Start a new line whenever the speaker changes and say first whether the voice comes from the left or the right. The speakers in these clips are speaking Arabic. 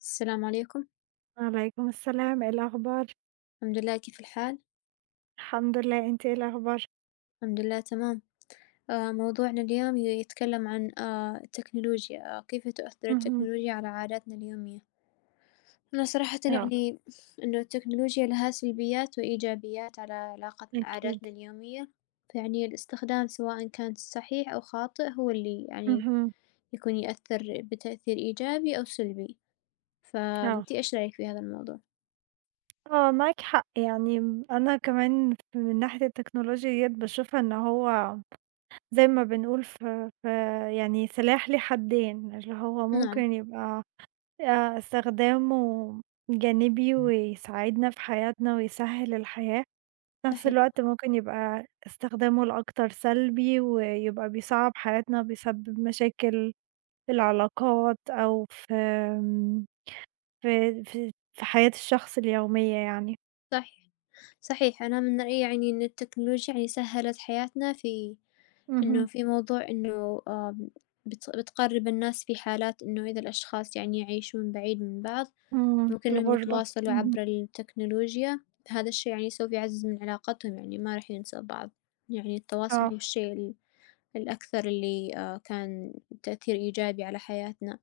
left: السلام عليكم،
right: وعليكم السلام، إيه الأخبار؟
left: الحمد لله كيف الحال؟
right: الحمد لله، أنتِ إيه الأخبار؟
left: الحمد لله تمام، موضوعنا اليوم يتكلم عن التكنولوجيا، كيف تؤثر
right: اهم،
left: التكنولوجيا على عاداتنا اليومية؟ أنا صراحةً
right: آه،
left: يعني إنه التكنولوجيا لها سلبيات وإيجابيات على علاقتنا
right: أكيد،
left: عاداتنا اليومية، فيعني الاستخدام سواءً كان صحيح أو خاطئ هو اللي يعني
right: اهم،
left: يكون يأثر بتأثير إيجابي أو سلبي،
right: آه،
left: فأنتِ إيش رأيك في هذا الموضوع؟
right: آه، معاكِ حق، يعني أنا كمان من ناحية التكنولوجيا ديّة باشوفها إن هو زي ما بنقول ف ف يعني سلاح له حدين، اللي هو
left: نعم،
right: ممكن يبقى استخدامه جانبي ويساعدنا في حياتنا ويسهّل الحياة، في نفس
left: صحيح،
right: الوقت ممكن يبقى استخدامه الأكتر سلبي ويبقى بيصعّب حياتنا وبيسبب مشاكل في العلاقات أو في في حياة الشخص اليومية يعني.
left: صح. صحيح أنا من رأيي يعني إن التكنولوجيا يعني سهّلت حياتنا في إنه
right: اهم،
left: في موضوع إنه بتقرّب الناس في حالات إنه إذا الأشخاص يعني يعيشون بعيد من بعض،
right: في
left: ممكن إنهم
right: الغُربة،
left: يتواصلوا
right: اهم،
left: عبر التكنولوجيا، هذا الشي يعني سوف يعزّز من علاقتهم يعني ما راح ينسوا بعض، يعني التواصل
right: آه،
left: هو الشيء الأكثر اللي كان تأثير إيجابي على حياتنا،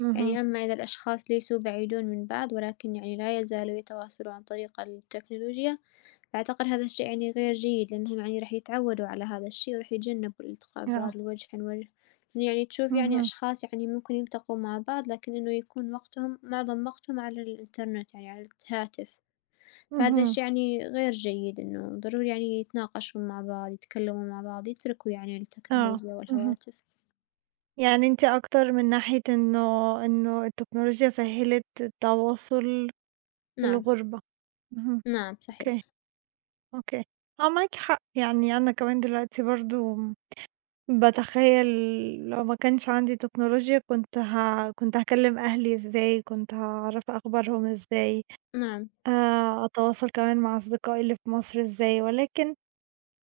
right: اهم،
left: يعني أما إذا الأشخاص ليسوا بعيدون من بعض ولكن يعني لا يزالوا يتواصلوا عن طريق التكنولوجيا فأعتقد هذا الشيء يعني غير جيد لأنهم يعني راح يتعودوا على هذا الشيء وراح يتجنبوا الالتقاء
right: آه،
left: ببعض الوجه عن وجه، لأن يعني تشوف يعني
right: اهم،
left: أشخاص يعني ممكن يلتقوا مع بعض لكن إنه يكون وقتهم معظم وقتهم على الإنترنت يعني على الهاتف، فهذا
right: اهم،
left: الشي يعني غير جيد إنه ضروري يعني يتناقشوا مع بعض، يتكلموا مع بعض، يتركوا يعني
right: آه،
left: التكنولوجيا
right: اهم،
left: والهواتف.
right: يعني أنتِ أكتر من ناحية إنه التكنولوجيا سهّلت التواصل في
left: نعم،
right: الغُربة، اهم،
left: نعم صحيح،
right: أوكي، أوكي، آه، معاكِ حق، يعني أنا كمان دلوقتي برضه باتخيّل لو ما كانش عندي تكنولوجيا كنت هاكلّم أهلي إزاي، كنت هاعرف أخبارهم إزاي،
left: نعم،
right: أتواصل كمان مع أصدقائي اللي في مصر إزاي، ولكن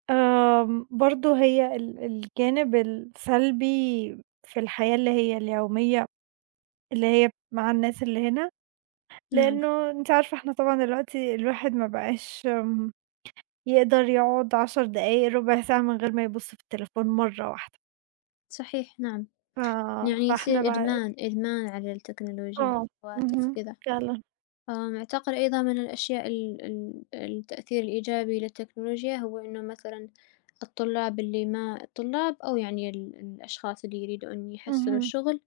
right: برضه هي الجانب السلبي في الحياة اللي هي اليومية، اللي هي مع الناس اللي هنا،
left: نعم،
right: لإنه أنتِ عارفة إحنا طبعًا دلوقتي الواحد ما بقاش يقدر يقعد 10 دقايق، ربع ساعة من غير ما يبُص في التليفون مرّة واحدة،
left: صحيح، نعم،
right: ف
left: يعني
right: فإحنا
left: يصير
right: بقى
left: إدمان، إدمان على التكنولوجيا،
right: آه، اهم،
left: الهواتف وكذا.
right: فعلًا،
left: أعتقد أيضًا من الأشياء ال ال التأثير الإيجابي للتكنولوجيا هو إنه مثلًا الطلاب اللي ما الطلاب أو يعني الأشخاص اللي يريدوا إن يحصلوا
right: اهم،
left: شغل،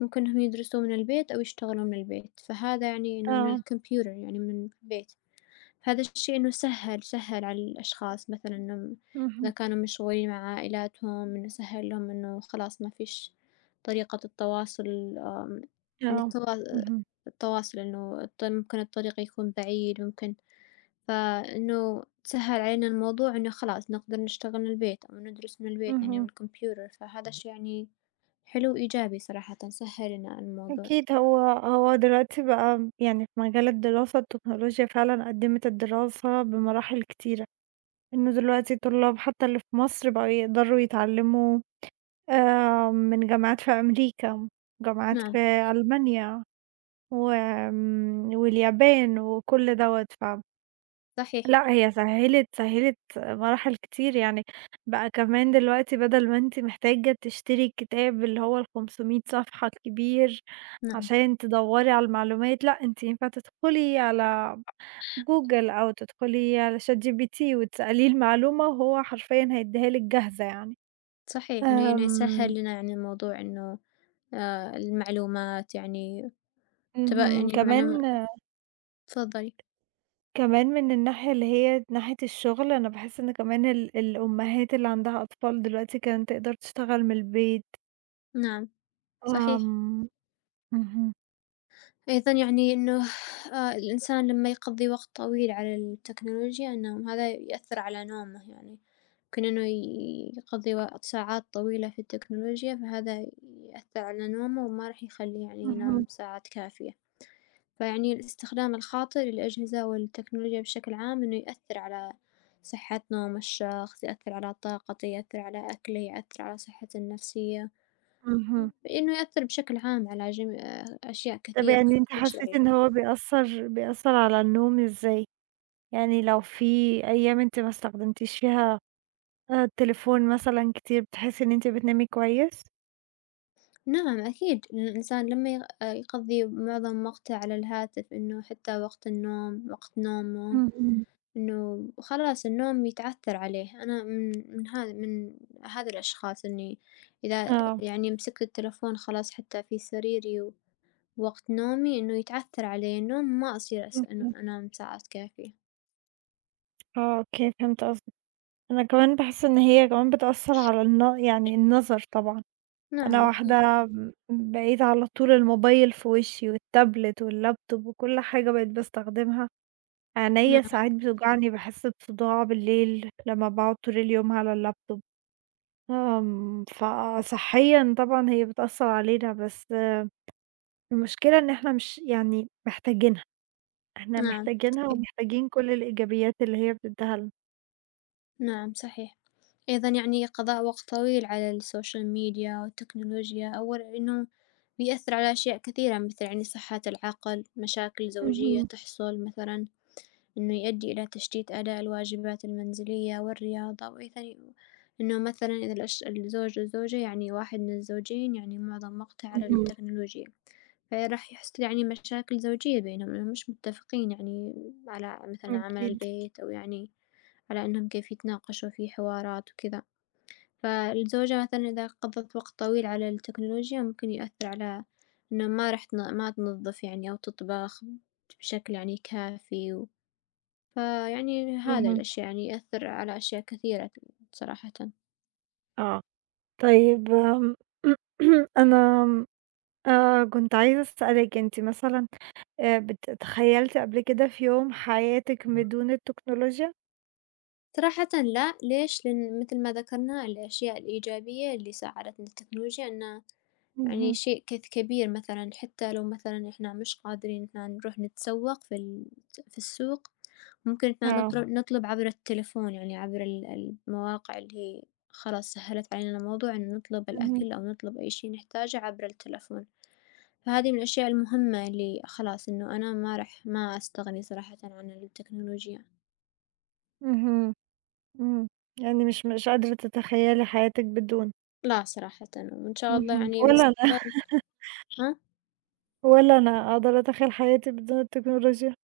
left: ممكن إنهم يدرسوا من البيت أو يشتغلوا من البيت، فهذا يعني إنه من
right: آه،
left: الكمبيوتر يعني من البيت. هذا الشيء إنه سهّل على الأشخاص مثلًا إنهم إذا
right: اهم،
left: كانوا مشغولين مع عائلاتهم، إنه سهّل لهم إنه خلاص ما فيش طريقة التواصل آمم، يعني
right: آه، اهم،
left: التواصل إنه ممكن الطريق يكون بعيد، ممكن فإنه سهّل علينا الموضوع إنه خلاص نقدر نشتغل من البيت أو ندرس من البيت يعني من
right: اهم،
left: الكمبيوتر، فهذا شي يعني حلو وإيجابي صراحةً، سهّل لنا الموضوع.
right: أكيد هو دلوقتي بقى يعني في مجال الدراسة التكنولوجيا فعلًا قدّمت الدراسة بمراحل كتيرة، إنه دلوقتي الطلاب حتى اللي في مصر بقوا يقدروا يتعلموا من جامعات في أمريكا، جامعات في
left: نعم،
right: ألمانيا، واليابان وكل دوّة
left: صحيح،
right: لأ هي سهّلِت مراحل كتير يعني، بقى كمان دلوقتي بدل ما أنتِ محتاجة تشتري الكتاب اللي هو ال500 صفحة الكبير
left: نعم،
right: عشان تدوّري على المعلومات، لأ أنتِ ينفع تدخلي على جوجل أو تدخلي على ChatGPT وتسأليه المعلومة وهو حرفيًا هيدّيها لِك جاهزة يعني.
left: صحيح إنه يعني سهّل
right: آمم،
left: لنا يعني الموضوع إنه المعلومات يعني
right: اهم،
left: يعني
right: كمان
left: تفضّلي.
right: كمان من الناحية اللي هي ناحية الشغل، أنا باحس إن كمان الأمهات اللي عندها أطفال دلوقتي كمان تقدر تشتغل من البيت.
left: نعم، صحيح.
right: آمم، اهم،
left: أيضًا يعني إنه الإنسان لمّا يقضّي وقت طويل على التكنولوجيا إنه هذا يأثّر على نومه يعني. ممكن إنه يقضّي ساعات طويلة في التكنولوجيا، فهذا يأثّر على نومه وما راح يخلّيه يعني ينام
right: اهم،
left: ساعات كافية. فيعني الاستخدام الخاطئ للأجهزة والتكنولوجيا بشكل عام إنه يأثّر على صحة نوم الشخص، يأثّر على طاقته، يأثّر على أكله، يأثّر على صحته النفسية،
right: اهم.
left: إنه يأثّر بشكل عام على جميع أشياء
right: طب
left: كثيرة،
right: يعني أنتِ
left: إيش
right: حسيتِ إن
left: رأيك؟
right: هو بيأثّر على النوم إزاي؟ يعني لو في أيام أنتِ ما استخدمتيش فيها التليفون مثلًا كتير، بتحسي إن أنتِ بتنامي كويس؟
left: نعم أكيد، الإنسان لمّا يقضّي معظم وقته على الهاتف إنه حتى وقت النوم، وقت نومه
right: اهم،
left: إنه خلاص النوم يتعثّر عليه، أنا من هذا الأشخاص إني إذا
right: آه،
left: يعني مسكت التلفون خلاص حتى في سريري ووقت نومي إنه يتعثّر علي النوم، ما أصير إنه
right: اهم،
left: أنام ساعات كافية.
right: آه، أوكي فهمت قصدِك. أنا كمان باحس إن هي كمان بتأثّر على يعني النَظَر طبعًا. أنا
left: نعم أكيد،
right: واحدة م بقيت على طول الموبايل في وشّي والتابلت والlaptop وكل حاجة بقيت باستخدمها عينيّا
left: نعم،
right: ساعات بتوجعني، باحس بصداع بالليل لمّا باقعد طول اليوم على اللابتوب، فصحيًا طبعًا هي بتأثّر علينا، بس المشكلة إن إحنا مش يعني محتاجينها، إحنا
left: نعم،
right: محتاجينها ومحتاجين كل الإيجابيات اللي هي بتدّيها لنا.
left: نعم صحيح. أيضًا يعني قضاء وقت طويل على الSocial media والتكنولوجيا أول إنه بيأثّر على أشياء كثيرة مثل يعني صحة العقل، مشاكل زوجية
right: اهم،
left: تحصل مثلًا. إنه يؤدي إلى تشتيت أداء الواجبات المنزلية والرياضة، وإيضًا إنه مثلًا إذا الزوج والزوجة يعني واحد من الزوجين يعني معظم وقته على
right: اهم.
left: التكنولوجيا، فراح يحصل يعني مشاكل زوجية بينهم إنهم مش متفقين يعني على مثلًا عمل
right: أكيد.
left: البيت أو يعني على إنهم كيف يتناقشوا في حوارات وكذا، فالزوجة مثلًا إذا قضت وقت طويل على التكنولوجيا ممكن يؤثر على إنه ما راح تن ما تنظف يعني أو تطبخ بشكل يعني كافي. فيعني هذا
right: اهم.
left: الأشي يعني يأثر على أشياء كثيرة صراحةً.
right: آه، طيب أنا كنت عايزة أسألِك أنتِ مثلًا تخيّلتِ قبل كده في يوم حياتِك بدون التكنولوجيا؟
left: صراحةً لأ، ليش؟ لإن مثل ما ذكرنا الأشياء الإيجابية اللي ساعدتنا التكنولوجيا إنه يعني
right: اهم،
left: شيء كبير مثلًا حتى لو مثلًا إحنا مش قادرين إحنا نروح نتسوق في في السوق، ممكن إحنا
right: آه.
left: نطر آه. نطلب عبر التلفون يعني عبر المواقع اللي هي خلاص سهّلت علينا الموضوع إنه نطلب
right: اهم،
left: الأكل أو نطلب أي شي نحتاجه عبر التلفون. فهذه من الأشياء المهمة اللي خلاص إنه أنا ما راح ما أستغني صراحةً عن التكنولوجيا،
right: اهم، إمم، يعني مش قادرة تتخيلي حياتِك بدون،
left: لا صراحةً، وإن شاء الله
right: اهم.
left: يعني
right: ولا أنا
left: بالمستقبل ها؟
right: ولا أنا أقدر أتخيل حياتي بدون التكنولوجيا.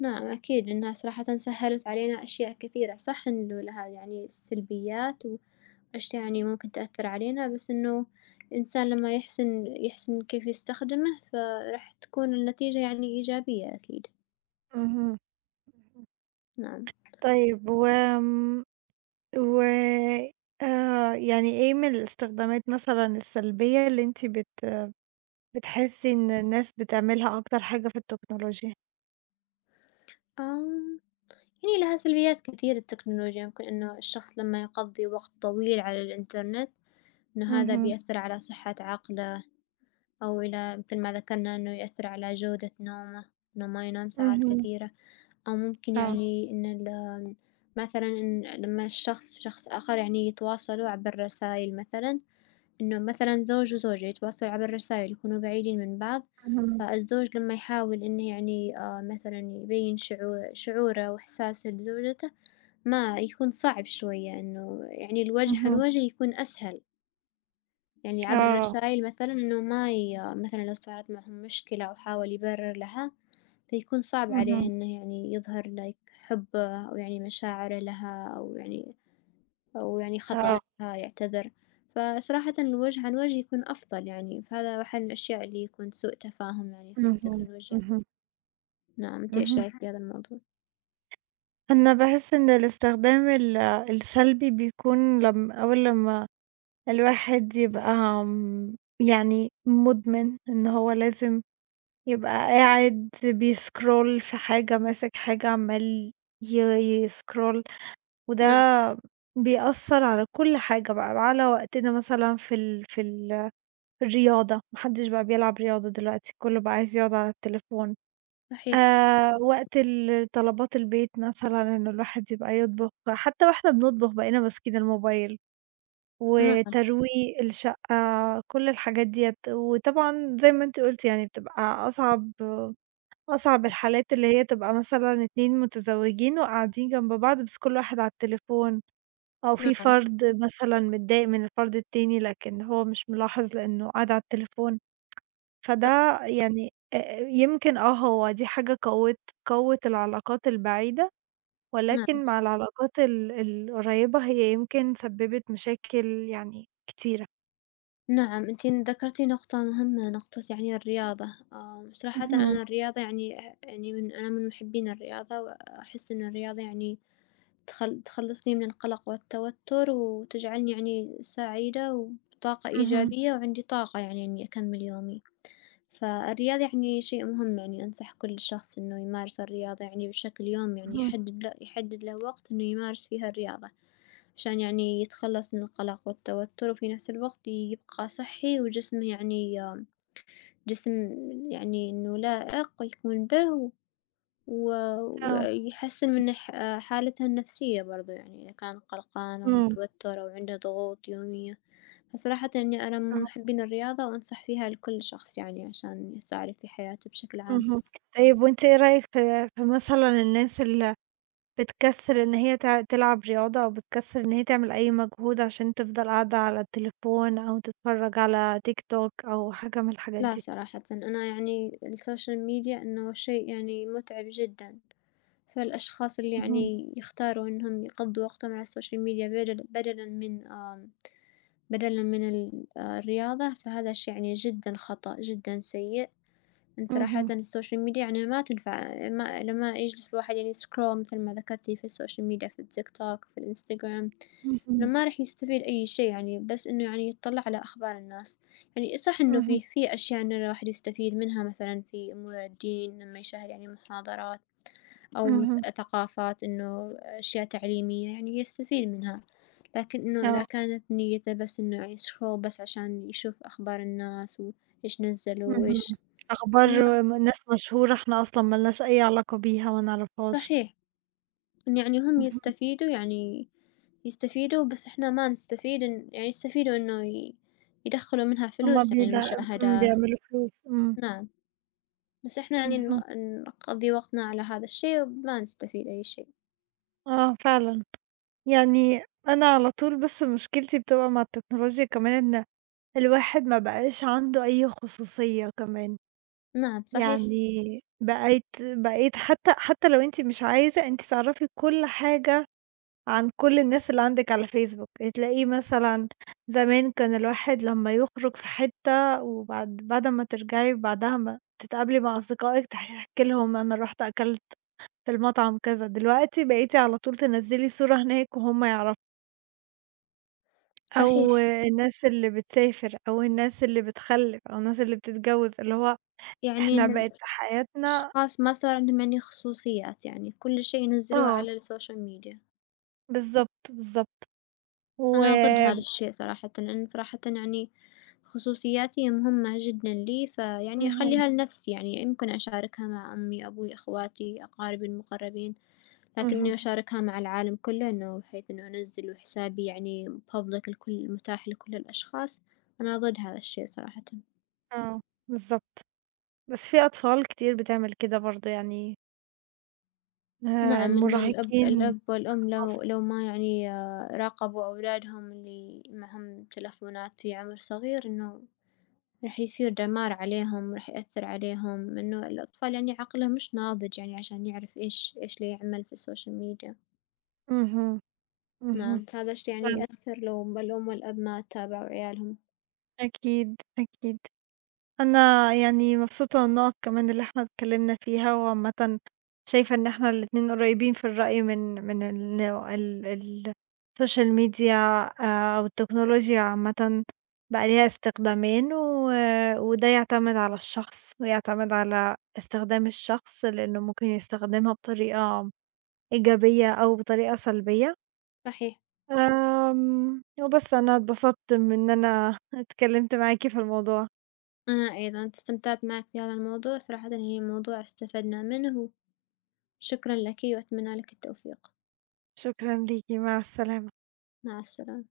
left: نعم أكيد لأنها صراحةً سهّلت علينا أشياء كثيرة، صح إنه لها يعني سلبيات وأشياء يعني ممكن تأثّر علينا، بس إنه الإنسان لمّا يحسن كيف يستخدمه، فراح تكون النتيجة يعني إيجابية أكيد،
right: اهم، اهم.
left: نعم.
right: طيب وآمم و يعني إيه من الاستخدامات مثلًا السلبية اللي أنتِ بتحسي إن الناس بتعملها أكتر حاجة في التكنولوجيا؟
left: آمم، يعني لها سلبيات كثير التكنولوجيا، يمكن إنه الشخص لمّا يقضّي وقت طويل على الإنترنت إنه هذا
right: اهم،
left: بيأثر على صحة عقله أو إلى مثل ما ذكرنا إنه يأثر على جودة نومه إنه ما ينام ساعات
right: اهم،
left: كثيرة أو ممكن
right: آه.
left: يعني إن مثلًا إن لما الشخص آخر يعني يتواصلوا عبر الرسايل مثلًا، إنه مثلًا زوج وزوجة يتواصلوا عبر الرسايل يكونوا بعيدين من بعض،
right: اهم،
left: فالزوج لما يحاول إنه يعني مثلًا يبين شعوره وإحساسه لزوجته، ما يكون صعب شوية إنه يعني الوجه عن
right: اهم،
left: وجه يكون أسهل. يعني عبر
right: آه.
left: الرسايل مثلًا إنه ما ي مثلًا لو صارت معهم مشكلة أو حاول يبرر لها، فيكون صعب عليه
right: اهم،
left: إنه يعني يظهر like حبه أو يعني مشاعره لها أو يعني
right: آه.
left: خطأ لها يعتذر، فصراحةً الوجه عن وجه يكون أفضل يعني، فهذا واحد من الأشياء اللي يكون سوء تفاهم يعني في
right: اهم،
left: التكنولوجيا.
right: اهم،
left: نعم، أنتِ إيش
right: اهم.
left: رأيك في هذا الموضوع؟
right: أنا باحس إن الاستخدام السلبي بيكون لم أول لمّا الواحد يبقى يعني مُدمن إن هو لازم يبقى قاعد بيسكرول في حاجة، ماسك حاجة، عمّال ي يسكرول وده
left: نعم،
right: بيأثّر على كل حاجة بقى، على وقتنا مثلًا في الرياضة، ما حدش بقى بيلعب رياضة دلوقتي، كُلّه بقى عايز يقعد على التليفون.
left: صحيح،
right: وقت طلبات البيت مثلًا إن الواحد يبقى يطبخ، حتى وإحنا بنطبخ بقينا ماسكين الموبايل،
left: نعم،
right: وترويق الشقة، كل الحاجات ديّة، وطبعًا زي ما أنتِ قُلتِ يعني بتبقى أصعب الحالات اللي هي تبقى مثلًا 2 متزوجين وقاعدين جنب بعض بس كل واحد على التليفون، أو في
left: نعم،
right: فرد مثلًا متضايق من الفرد التاني لكن هو مش ملاحظ لإنه قاعد على التليفون.
left: صح،
right: فده يعني يمكن هو دي حاجة قوّت العلاقات البعيدة، ولكن
left: نعم.
right: مع العلاقات القريّبة هي يمكن سبّبت مشاكل يعني كتيرة.
left: نعم، أنتِ ذكرتِ نقطة مهمة، نقطة يعني الرياضة. صراحةً
right: اهم،
left: أنا الرياضة يعني يعني أنا من محبين الرياضة، وأحس إن الرياضة يعني تخلّصني من القلق والتوتر، وتجعلني يعني سعيدة وبطاقة
right: اهم،
left: إيجابية، وعندي طاقة يعني إني أكمّل يومي. فالرياضة يعني شيء مهم يعني أنصح كل شخص إنه يمارس الرياضة يعني بشكل يومي يعني
right: اهم.
left: يحدد له وقت إنه يمارس فيها الرياضة، عشان يعني يتخلص من القلق والتوتر وفي نفس الوقت يبقى صحي وجسمه يعني جسم يعني إنه لائق يكون به و
right: آه،
left: ويحسّن من حالتها النفسية برضه يعني إذا كان قلقان أو
right: إمم،
left: متوتّر أو عنده ضغوط يومية، فصراحةً إني أنا من
right: أها.
left: محبين الرياضة وأنصح فيها لكل شخص يعني عشان يساعد في حياته بشكل عام.
right: اهم. طيب وأنتِ إيه رأيِك في مثلًا الناس اللي بتكسّل إن هي تلعب رياضة أو بتكسّل إن هي تعمل أي مجهود عشان تفضل قاعدة على التليفون أو تتفرّج على تيك توك أو حاجة من الحاجات
left: لا
right: دي؟
left: صراحةً أنا يعني السوشيال ميديا إنه شيء يعني مُتعب جدًا، فالأشخاص اللي
right: اهم،
left: يعني يختاروا إنهم يقضّوا وقتهم على السوشيال ميديا بدلًا من بدلًا من ال آه، الرياضة، فهذا شيء يعني جدًا خطأ، جدًا سيء. إن صراحةً
right: اهم،
left: السوشيال ميديا يعني ما تنفع ما لما يجلس الواحد يعني يسكرول مثل ما ذكرتِ في السوشيال ميديا، في التيك توك، في الإنستغرام، إنه
right: اهم.
left: ما راح يستفيد أي شي يعني، بس إنه يعني يطّلع على أخبار الناس، يعني صح إنه
right: اهم،
left: في أشياء إنه الواحد يستفيد منها مثلًا في أمور الدين لما يشاهد يعني محاضرات أو
right: اهم،
left: ثقافات إنه أشياء تعليمية يعني يستفيد منها، لكن إنه
right: آه.
left: إذا كانت نيته بس إنه يعني سكرول بس عشان يشوف أخبار الناس وإيش نزّلوا
right: اهم،
left: وإيش ما
right: أخبار ناس مشهورة إحنا أصلًا ما لناش أي علاقة بيها ما نعرفهاش.
left: صحيح، إن يعني هم
right: اهم،
left: يستفيدوا بس إحنا ما نستفيد إن يعني يستفيدوا إنه يدخّلوا منها
right: هُم
left: فلوس يعني
right: بيد إمم،
left: المشاهدات
right: بيعملوا فلوس،
left: نعم، بس إحنا يعني ن
right: اهم،
left: نقضّي وقتنا على هذا الشيء وما نستفيد أي شيء.
right: آه فعلًا، يعني أنا على طول بس مشكلتي بتبقى مع التكنولوجيا كمان إن الواحد ما بقاش عنده أي خصوصية كمان،
left: نعم صحيح،
right: يعني بقيت حتى لو أنتِ مش عايزة أنتِ تعرفي كل حاجة عن كل الناس اللي عندِك على فيسبوك، هتلاقيه مثلًا زمان كان الواحد لمّا يخرج في حتة وبعد أمّا ترجعي بعدها ما تتقابلي مع أصدقائِك تحكي لهم أنا رُحت أكلت في المطعم كذا، دلوقتي بقيتِ على طول تنزّلي صورة هناك وهُم يعرفوا، أو
left: صحيح،
right: الناس اللي بتسافر، أو الناس اللي بتخلِّف، أو الناس اللي بتتجوّز، اللي هو
left: يعني
right: إحنا
left: إن
right: بقت حياتنا
left: الأشخاص ما صار عندهم يعني خصوصيات يعني كل شيء ينزّلوه
right: آه،
left: على السوشيال ميديا.
right: بالضبط، بالضبط، و
left: أنا ضد هذا الشيء صراحةً، لإن صراحةً يعني خصوصياتي مهمة جدًا لي، فيعني
right: اهم،
left: أخلّيها لنفسي، يعني يمكن أشاركها مع أمي، أبوي، أخواتي، أقاربي المقربين، لكن إني
right: اهم،
left: أشاركها مع العالم كلّه إنه بحيث إنه أنزّل وحسابي يعني public الكل متاح لكل الأشخاص، أنا ضد هذا الشيء صراحةً.
right: آه، بالضبط. بس في أطفال كتير بتعمل كده برضه يعني
left: نعم إن الأب
right: المراهقين
left: الأب والأم
right: خلاص.
left: لو ما يعني راقبوا أولادهم اللي معاهم تلفونات في عمر صغير إنه راح يصير دمار عليهم، راح يأثّر عليهم، إنه الأطفال يعني عقله مش ناضج يعني عشان يعرف إيش اللي يعمل في السوشيال ميديا،
right: اهم، اهم،
left: نعم، فهذا الشي يعني
right: فعلًا
left: يأثّر لو الأم والأب ما تابعوا عيالهم،
right: أكيد، أكيد. أنا يعني مبسوطة من النقط كمان اللي إحنا اتكلمنا فيها، وعامةً شايفة إن إحنا الاتنين قريبين في الرأي من ال ال ال السوشيال ميديا أو التكنولوجيا عامةً بقى ليها استخدامين، وده يعتمد على الشخص، ويعتمد على استخدام الشخص، لأنه ممكن يستخدمها بطريقة إيجابية أو بطريقة سلبية،
left: صحيح،
right: وبس أنا اتبسطت من إن أنا اتكلمت معاكِ في الموضوع،
left: أنا أيضًا استمتعت معك في هذا الموضوع، صراحةً يعني موضوع استفدنا منه، شكرًا لك وأتمنى لك التوفيق،
right: شكرًا ليكِ، مع السلامة.
left: مع السلامة.